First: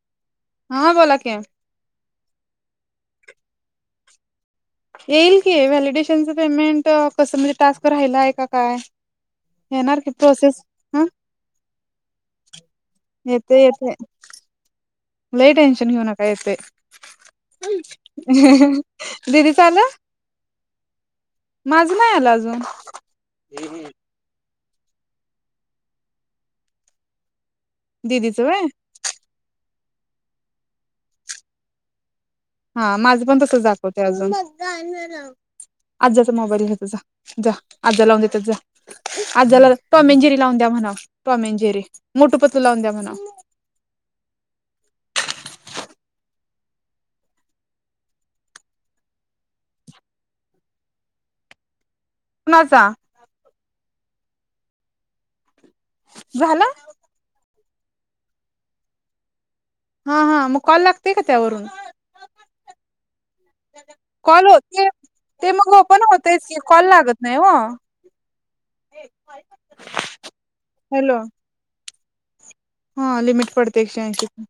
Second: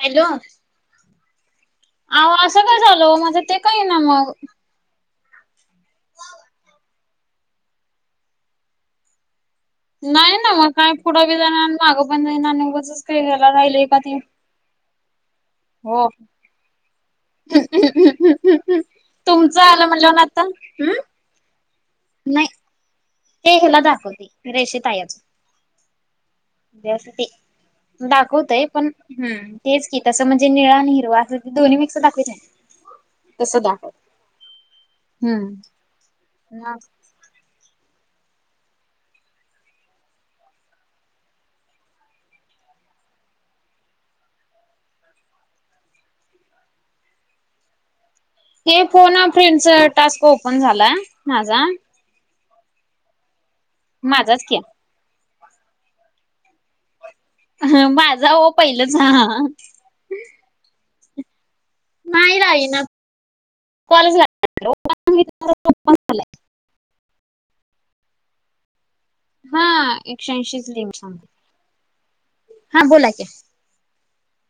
Hello! हा बोला की, अ असं काय झालं माझं ते का येईना मग, येईल की व्हॅलिडेशनचं पेमेंट कसं म्हणजे टास्क राहिला आहे का काय. येणार की नाही ना प्रोसेस हो काय हा पुढे बी जाईना आणि माग बी जाईन आणि उगाचच [unintelligible] राहिले का ते, लाही टेन्शन घेऊ हो. नका येत दीदीचा आलं? तर हम्. माज नाही आल अजून. ते हला दाखवते रेष तयाच ते, दिदीचं व्हय दाखवतय पण हम तेच की तसं म्हणजे निळा आणि हिरवा अस दोन्ही मिक्स दाखवायच आहे. हा माझं पण तस दाखवते अजून हम्म आजचा मोबाईल मग घेजा जा. जा आज्ज लावून देतात जा. आजाला टॉमेंजेरी लावून द्या म्हणाव, टॉमेंजेरी मोठू पतू लावून द्या म्हणाव. हे फोन फ्रेंडच टास्क ओपन झालाय माझा. कोणाचा. माझाच की. झाला. ह माझा हो पहिलंच हा...... हा हा मग कॉल लागतेय का त्यावरून.... नाही राहीना कॉलच कॉल होत नाही... ते मग पण होतच की कॉल लागत नाही ओ...... हा एकशे ऐंशीच लिम...... हा लिमिट पडते एकशे ऐशीच.....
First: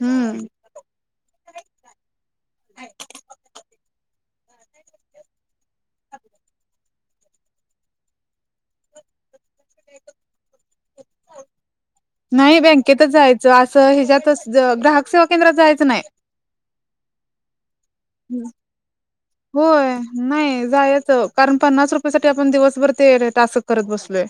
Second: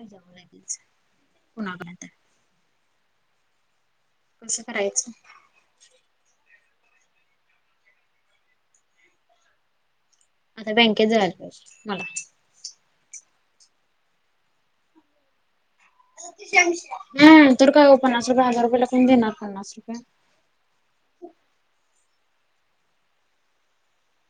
हम्म कुणाकडे तरी? कसं करायचं? अ [unintelligible] आता बँकेत जायला पाहिजे मला नाही बँकेतच जायचं असं ह्याच्यातच ग्राहक सेवा केंद्रात जायचं नाही.... हम तर काय हो पन्नास रुपये हजार रुपये लाकून देणार पन्नास होय रुपये.... नाही जायच कारण पन्नास रुपयाे साठी आपण दिवसभर ते टासक करत बसलोय...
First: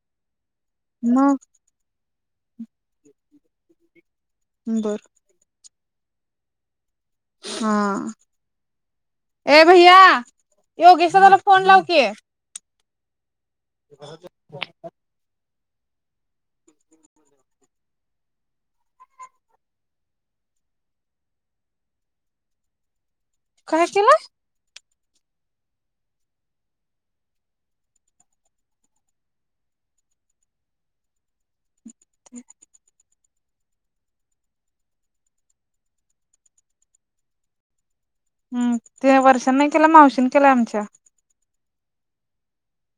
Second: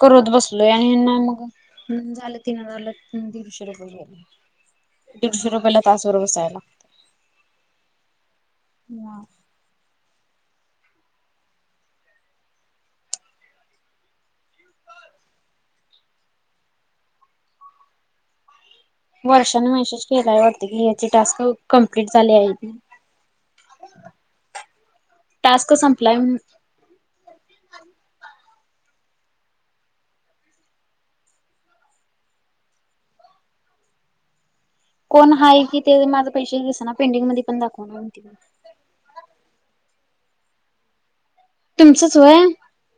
करत बसलोय आणि मग झालं तीन झालं दीडशे रुपये झाले.... बरं... दश रुपयाला तास वर बसायला.... हा लागतं. ए भैया योगेश दादाला फोन लागव कि... कसं..... वर्षानने वर्षेच केलाय वाटते की याचे टास्क कंप्लीट झाले आहेत... काय केला.... टास्क संपलाय.. ठीक.... कोण आहे कि ते माझं पैसे दिस ना पेंडिंग मध्ये पण दखवना... हम वर्षां नाही केलं मावशीने केल्या आमच्या... तुमचंच वय..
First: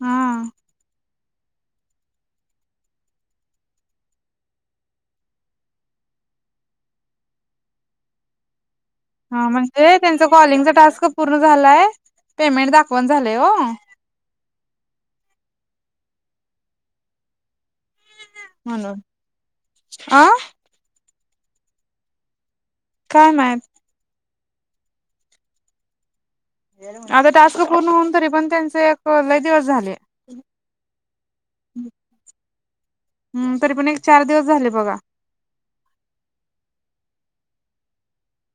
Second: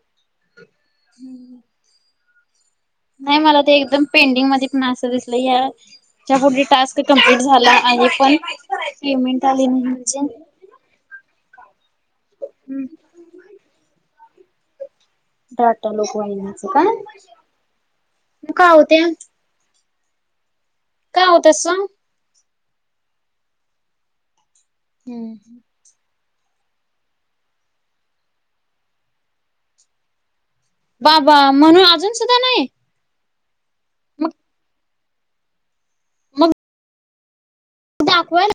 हा... नाही मला ते एकदम पेंटिंग मध्ये पण असं दिसलं या... पुढे टास्क कंप्लीट झाला आहे पण... पेमेंट हा आले नाही म्हणजे त्यांच कॉलिंगचा टास्क पूर्ण झालाय पेमेंट दाखवन झालंय हो... दाटा लोक वाहिण्याचं का.... का म्हणुन होते आ.... काय होतस सांग... काय नाय.... हम्म ह... आता टस्क पूर्ण होऊन तरी पण त्यांचे एक लय दिवस झाले... बा बा म्हणून अजून सुद्धा नाही.... हम तरी पण एक चार मग दिवस झाले बघा.. मग दाखवायला...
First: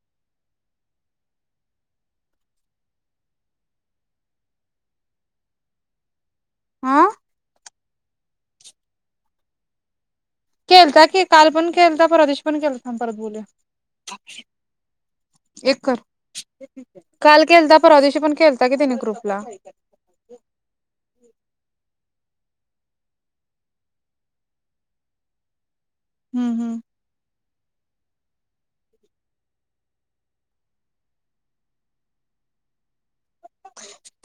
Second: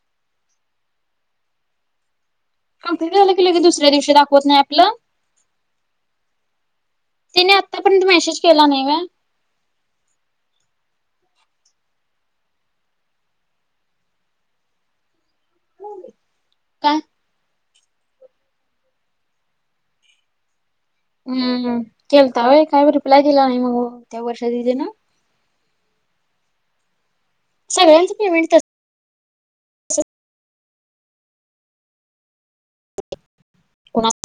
कम्लीट झालं की ले दुसऱ्या दिवशी दाखवत नाही आपलं... आा... तिने आतापर्यंत मेसेज केला नाही वय... केलता की काल पण केलता पर्वा दिशी पण केलता परत बोले... एक कर काय काल केलता परवा दिवशी पण केलता कि तिने ग्रुपला.... हम्मम केलताय काय रिप्लाय दिला नाही मग त्या वर्षात दिदी ना.... हम्म हम्... सगळ्यांच पेमेंट...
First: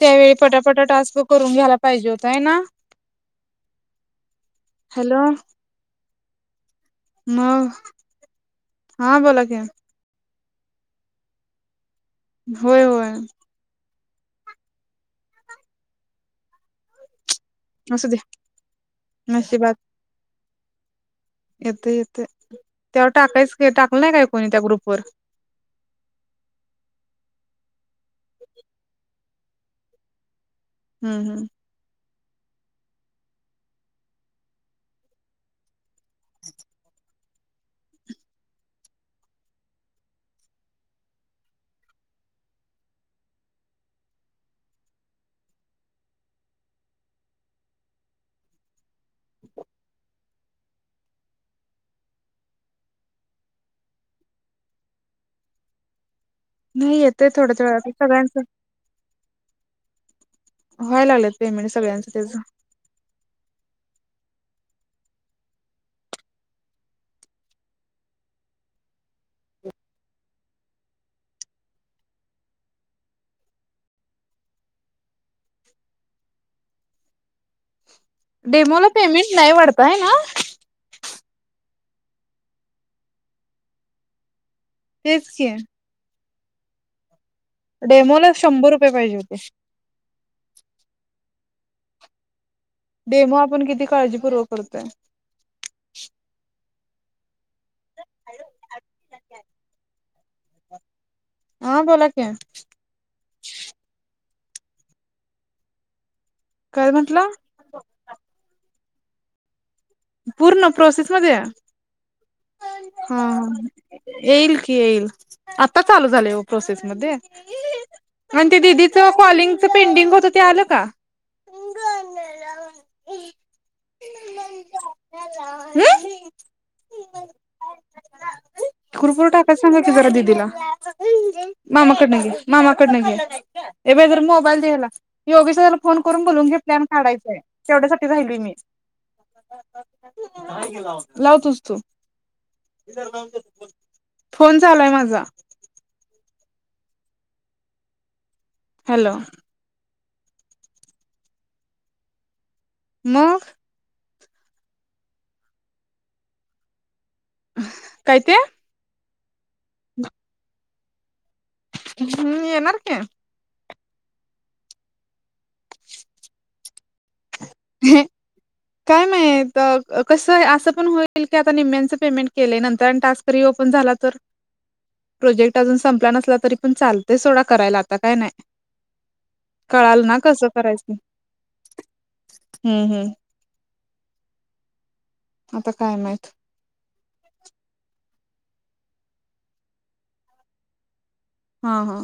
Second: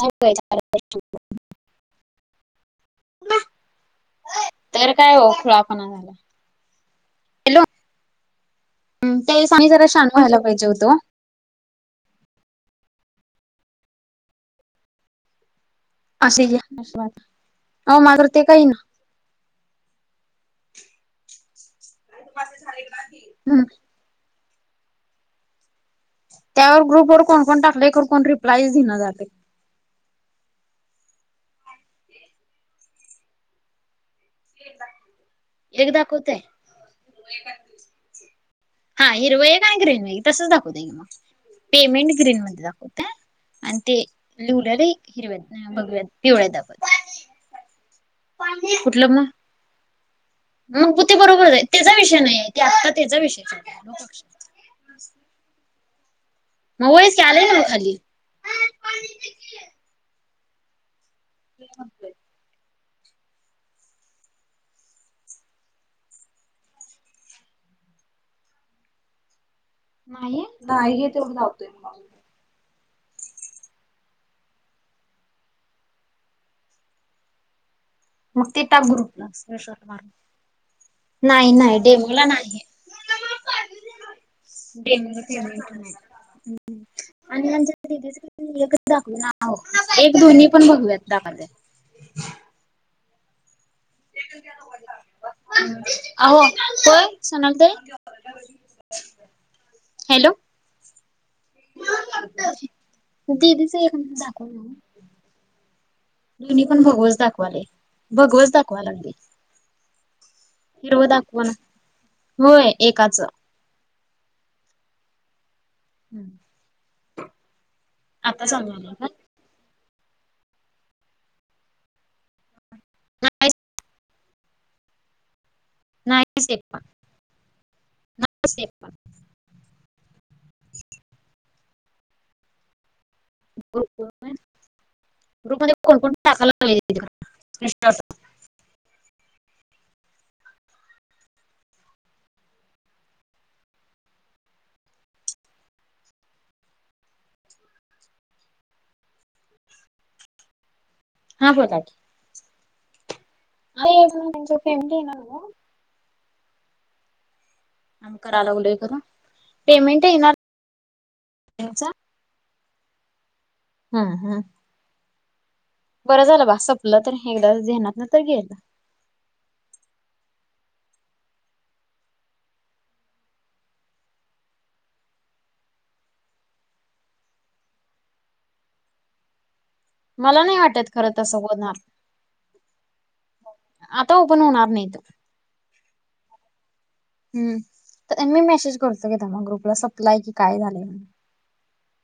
त्यावेळी पटापट टास्क करून घ्यायला पाहिजे होता आहे ना तर काय हॅलो खुळापणा झाला.... हॅलो मग हा बोला की त्या दि जरा शान व्हायला पाहिजे होतो... होय होय. असुदे घ्या नशिबात असू दया नशीबात येतंय येतंय त्यावर टाकायच ना टाकलंय नाय काय कोणी त्या ग्रुपवर त्यावर ग्रुप वर कोण कोण टाकले तर कोण रिप्लाय देईना झालय. हूं हूं एक दाखवतय हा हिरवय एक आणि ग्रीन तसच दाखवत की मग पेमेंट ग्रीन मध्ये दाखवतय. आणि ते लिवल्याले हिरव्यात नाय भगव्यात पिवळ्या दाखवतंय. कुठलं म मग ते बरोबर आहे तेजा विषय नाहीये ते आत्ता त्याचा विषय [unintelligible] मग नाही वयच की येतय आलंय नव्ह थोड्या वेळानी खाली सगळ्यांचं व्हायला लागलेत पेमेंट सगळ्यांच त्याज [unintelligible] नाही नाहीई घेेत मग धावतोय मागे मग ते डेमोला टाक ग्रुपला पेमेंट नाही वाढत स्क्रीनशॉट आहे मारून. ना? नाही नाही डेमोला नाहीये. डेमोला तेच की पेमेंट नाय. आणि डेमोला शंभर [unintelligible] रुपये दाखव पाहिजे ना होते. अहो एक दोन्ही पण भगव्यात दाखवतय. डेमो आपण किती काळजी [unintelligible] आहि सोनाली ताई हॅलो आ बोला की दीदींचा एख दाखवल दोन्हीपण काय भघवच म्हंटला? दाखवालय. भगवच दाखवा लागलय. पूर्ण हिरव प्रोसेस मध्ये दाखव हा णा होय हा एकाचं येईल की येईल आता चालू झालय प्रोसेसमध्ये आता आणि ते समजलं दिदीच का कॉलिंग ते पेंडिंग होत ते आलं का? ना य [unintelligible] नाहीच एक पण नाहीच एक पण तिकडं वर टाक. तस सांगा की जरा दीदीला मामा कडन घे मामा कडन घे. ए म्या जरा मोबाईल दे हेला योगेश दादा ग्रुपमध्ये ला फ़ोन कोण कोण करून बोलवून टाकायला घेतल्या लागले आणि काढायचाय तेवढ्या साठी स्क्रीनशॉट रायलोय मी लाव तुझ तु फोन चालूय माझा हॅलो हां बोला की मग हाय अजून म्हणजे फॅमिली आहे ना जवळ काय आमका ते रागावलाय करुन पेमेंट येणार हेंचा हम्म येणार की, हा हा बरं झालं बा सपल तर एकदाच धेनातन तर गेलं काय माहित अ कसं असं पण होईल की आता निम्म्यांचं पेमेंट केलंय नंतर आणि टास्क रि ओपन झाला तर [inaudible] प्रोजेक्ट अजून संपला नसला तरी पण चालतय सोडा करायला आता काय नाय मला नाय वाटत करायचं खरं तसं होणार हम्म हम्म आता ओपन होणार नाहीत. आता काय माहित. हम्म. मी मेसेज करतो की थांबा ग्रुपला सपलाय की काय झालय म्हणून? हा हा.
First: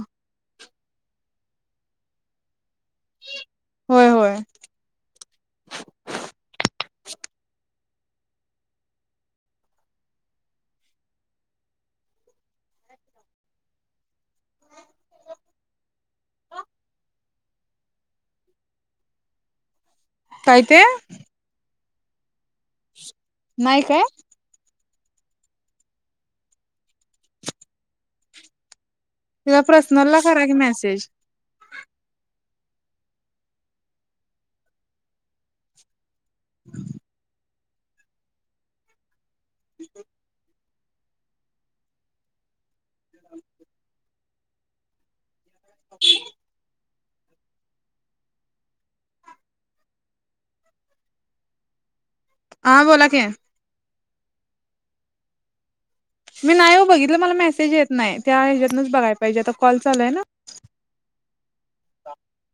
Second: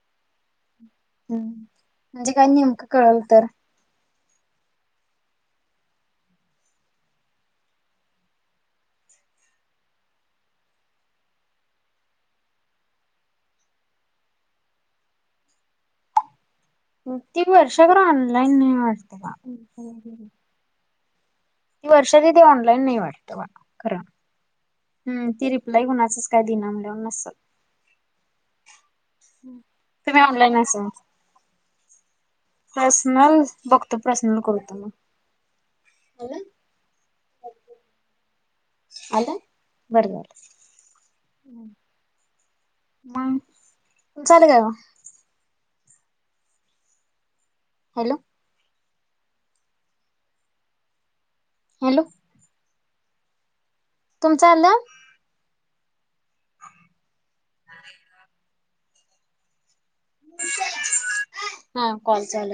हम, म्हणजे काय नेमकं कळल तर. होय होय. ती वर्षा पण ऑनलाईन नाही वाटत बा. काय ते? ती वर्षादीदी ऑनलाईन नाही वाटतं. नाही काय? हम, ती रिप्लाय कुणाचच काय दिना म्हनल्याव नसल. तिला पर्सनलला तुम्ही करा की ऑनलाईन असल. मेसेज पर्सनल बघतो प्रश्न करतो मग. आला? बरं झाल. मग झाल काय व? ह [inaudible] हॅलो? हॅलो? हां बोला की. तुमचं आल? मी नाही हो बघितलं मला मेसेज येत नाय, त्या हेच्यातनच बघाय पाहिजे आता कॉल चालू हाय ना. हा कॉल चालू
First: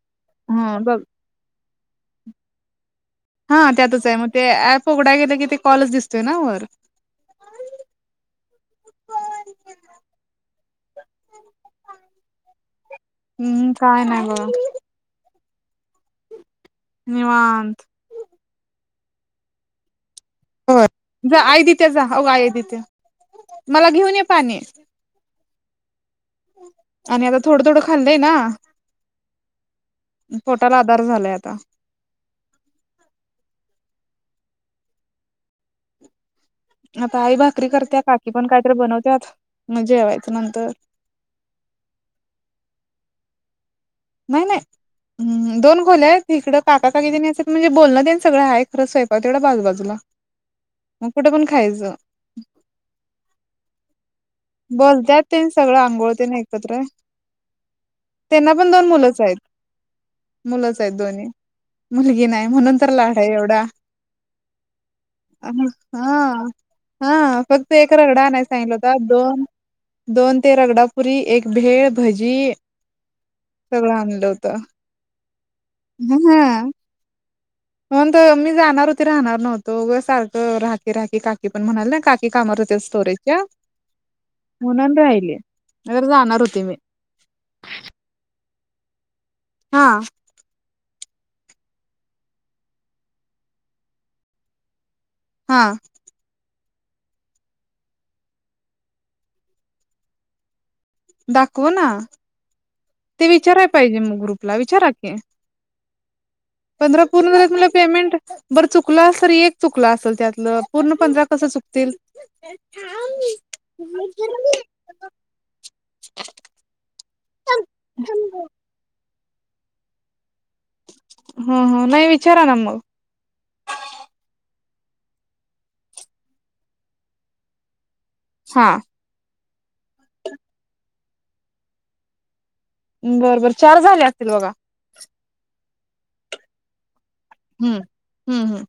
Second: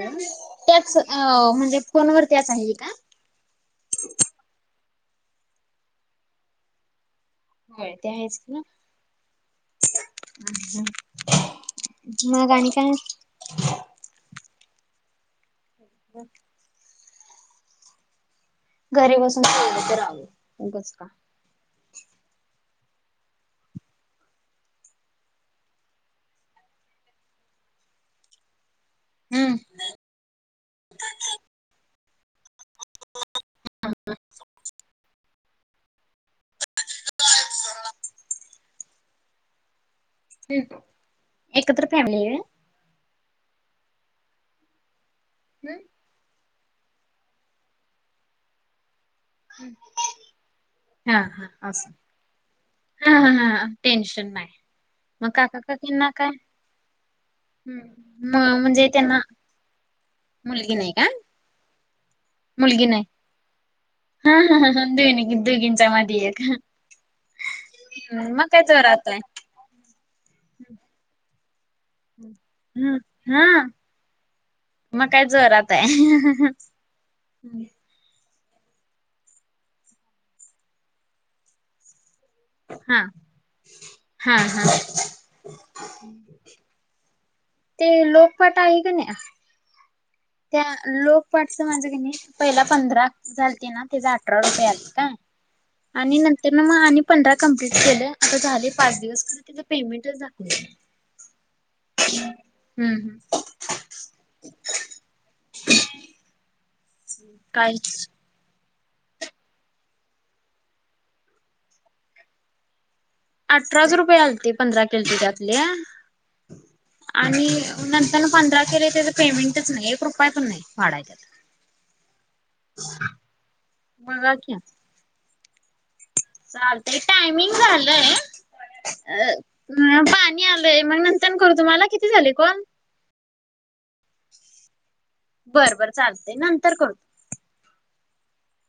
हा हाय बघ हं. हो म्हणजे फोनवर त्याच हाय हे का? हा त्यातच आहे, मग ते एप उघडाय गेल की ते कॉलच दिसतोय ना वर. होय ते आहेच कि ना. मग आणि काय? हम्म काय नाय बघा. हो [inaudible] निवांत. घरी बसून तेवढं करावं का [inaudible] जा आई दिते जा, हो आई दिते, मला घेऊन ये पाणी. आणि आता थोडं थोडं खाल्लंय ना, हम्म पोटाला आधार झालाय आता. हम. आता आई भाकरी करत्या, काकी पण कायतरी बनवत्यात मग जेवाय चं, एकत्र फॅमिली आहे? नाही नाही, व्हय दोन खोल्या आहेत, इकडं काका काकी त्यांनी असत्यात, म्हणजे बोलणं त्यांनी सगळं आहे. परत स्वयंपात तेवढा बाजू बाजूला मग हा कुठं पण हा असं खायचं. हा ह ह टेन्शन नाही. बोलत्यात मग ते काका सगळं आंघोळते न एकत्र ये. हम् म म्हणजे त्यांना? मुलगी मुलच आहेत नाही का दोन्ही मुलगी नाही, म्हणून मुलगी तर नाही लाड आहे एवढा. हा हा दोघीं दोघींच्या हा. एक. हा फक्त एक रगडा आनया मग काय सांगितलं होता, जोरात आहे. दोन दोन ते रगडापुरी एक भेळ भजी हम्म हा सगळं आणलं होतं. मग काय जोराते. हा. म्हणून तर मी जाणार होते, राहणार नव्हतो, उगच सारखं राहकी राहकी काकी पण म्हणाले ना काकी. [unintelligible] काम होत्या हा सोरेच्या हा हा म्हणून राहिली जाणार होती मी. ते लोकपट आहे ग नाही. हा. त्या लोक पाठच माझं की नाही पहिला पंधरा झालती ना? त्याच अठरा रुपये आलत हां. हा. आणि नंतर ना मग आणि पंधरा कमप्लीट केलं. आता झाले पाच दिवस- त्याच पेमेंटच दाखवत नाही. दाखव ना. ते हम्म विचाराय पाहिजे मग ग्रुपला विचारा की. [inaudible] पंधरा पूर्ण झा तुला काहीच पेमेंट- बरं चुकलं असल तरी एक चुकलं असेल त्यातलं. पूर्ण पंधरा कस चुकतील? अठराच रुपये आलते. पंधरा केलते त्यातले हां. आणि नंतर पंधरा केले त्याच पेमेंटच नाही. एक रुपय पण नाही. वाढाय त्यात ह ह. नाही विचारा ना म. बघा की. चालतय. टायमिंग झालंय- हा. अ. पाणी आलय. मग नंतर करू तुम्हाला? किती झाले कॉल? बरोबर. चार झाले असतील बघा. बरं बरं चालतय. नंतर करत- हम्म. हम्म हम्म.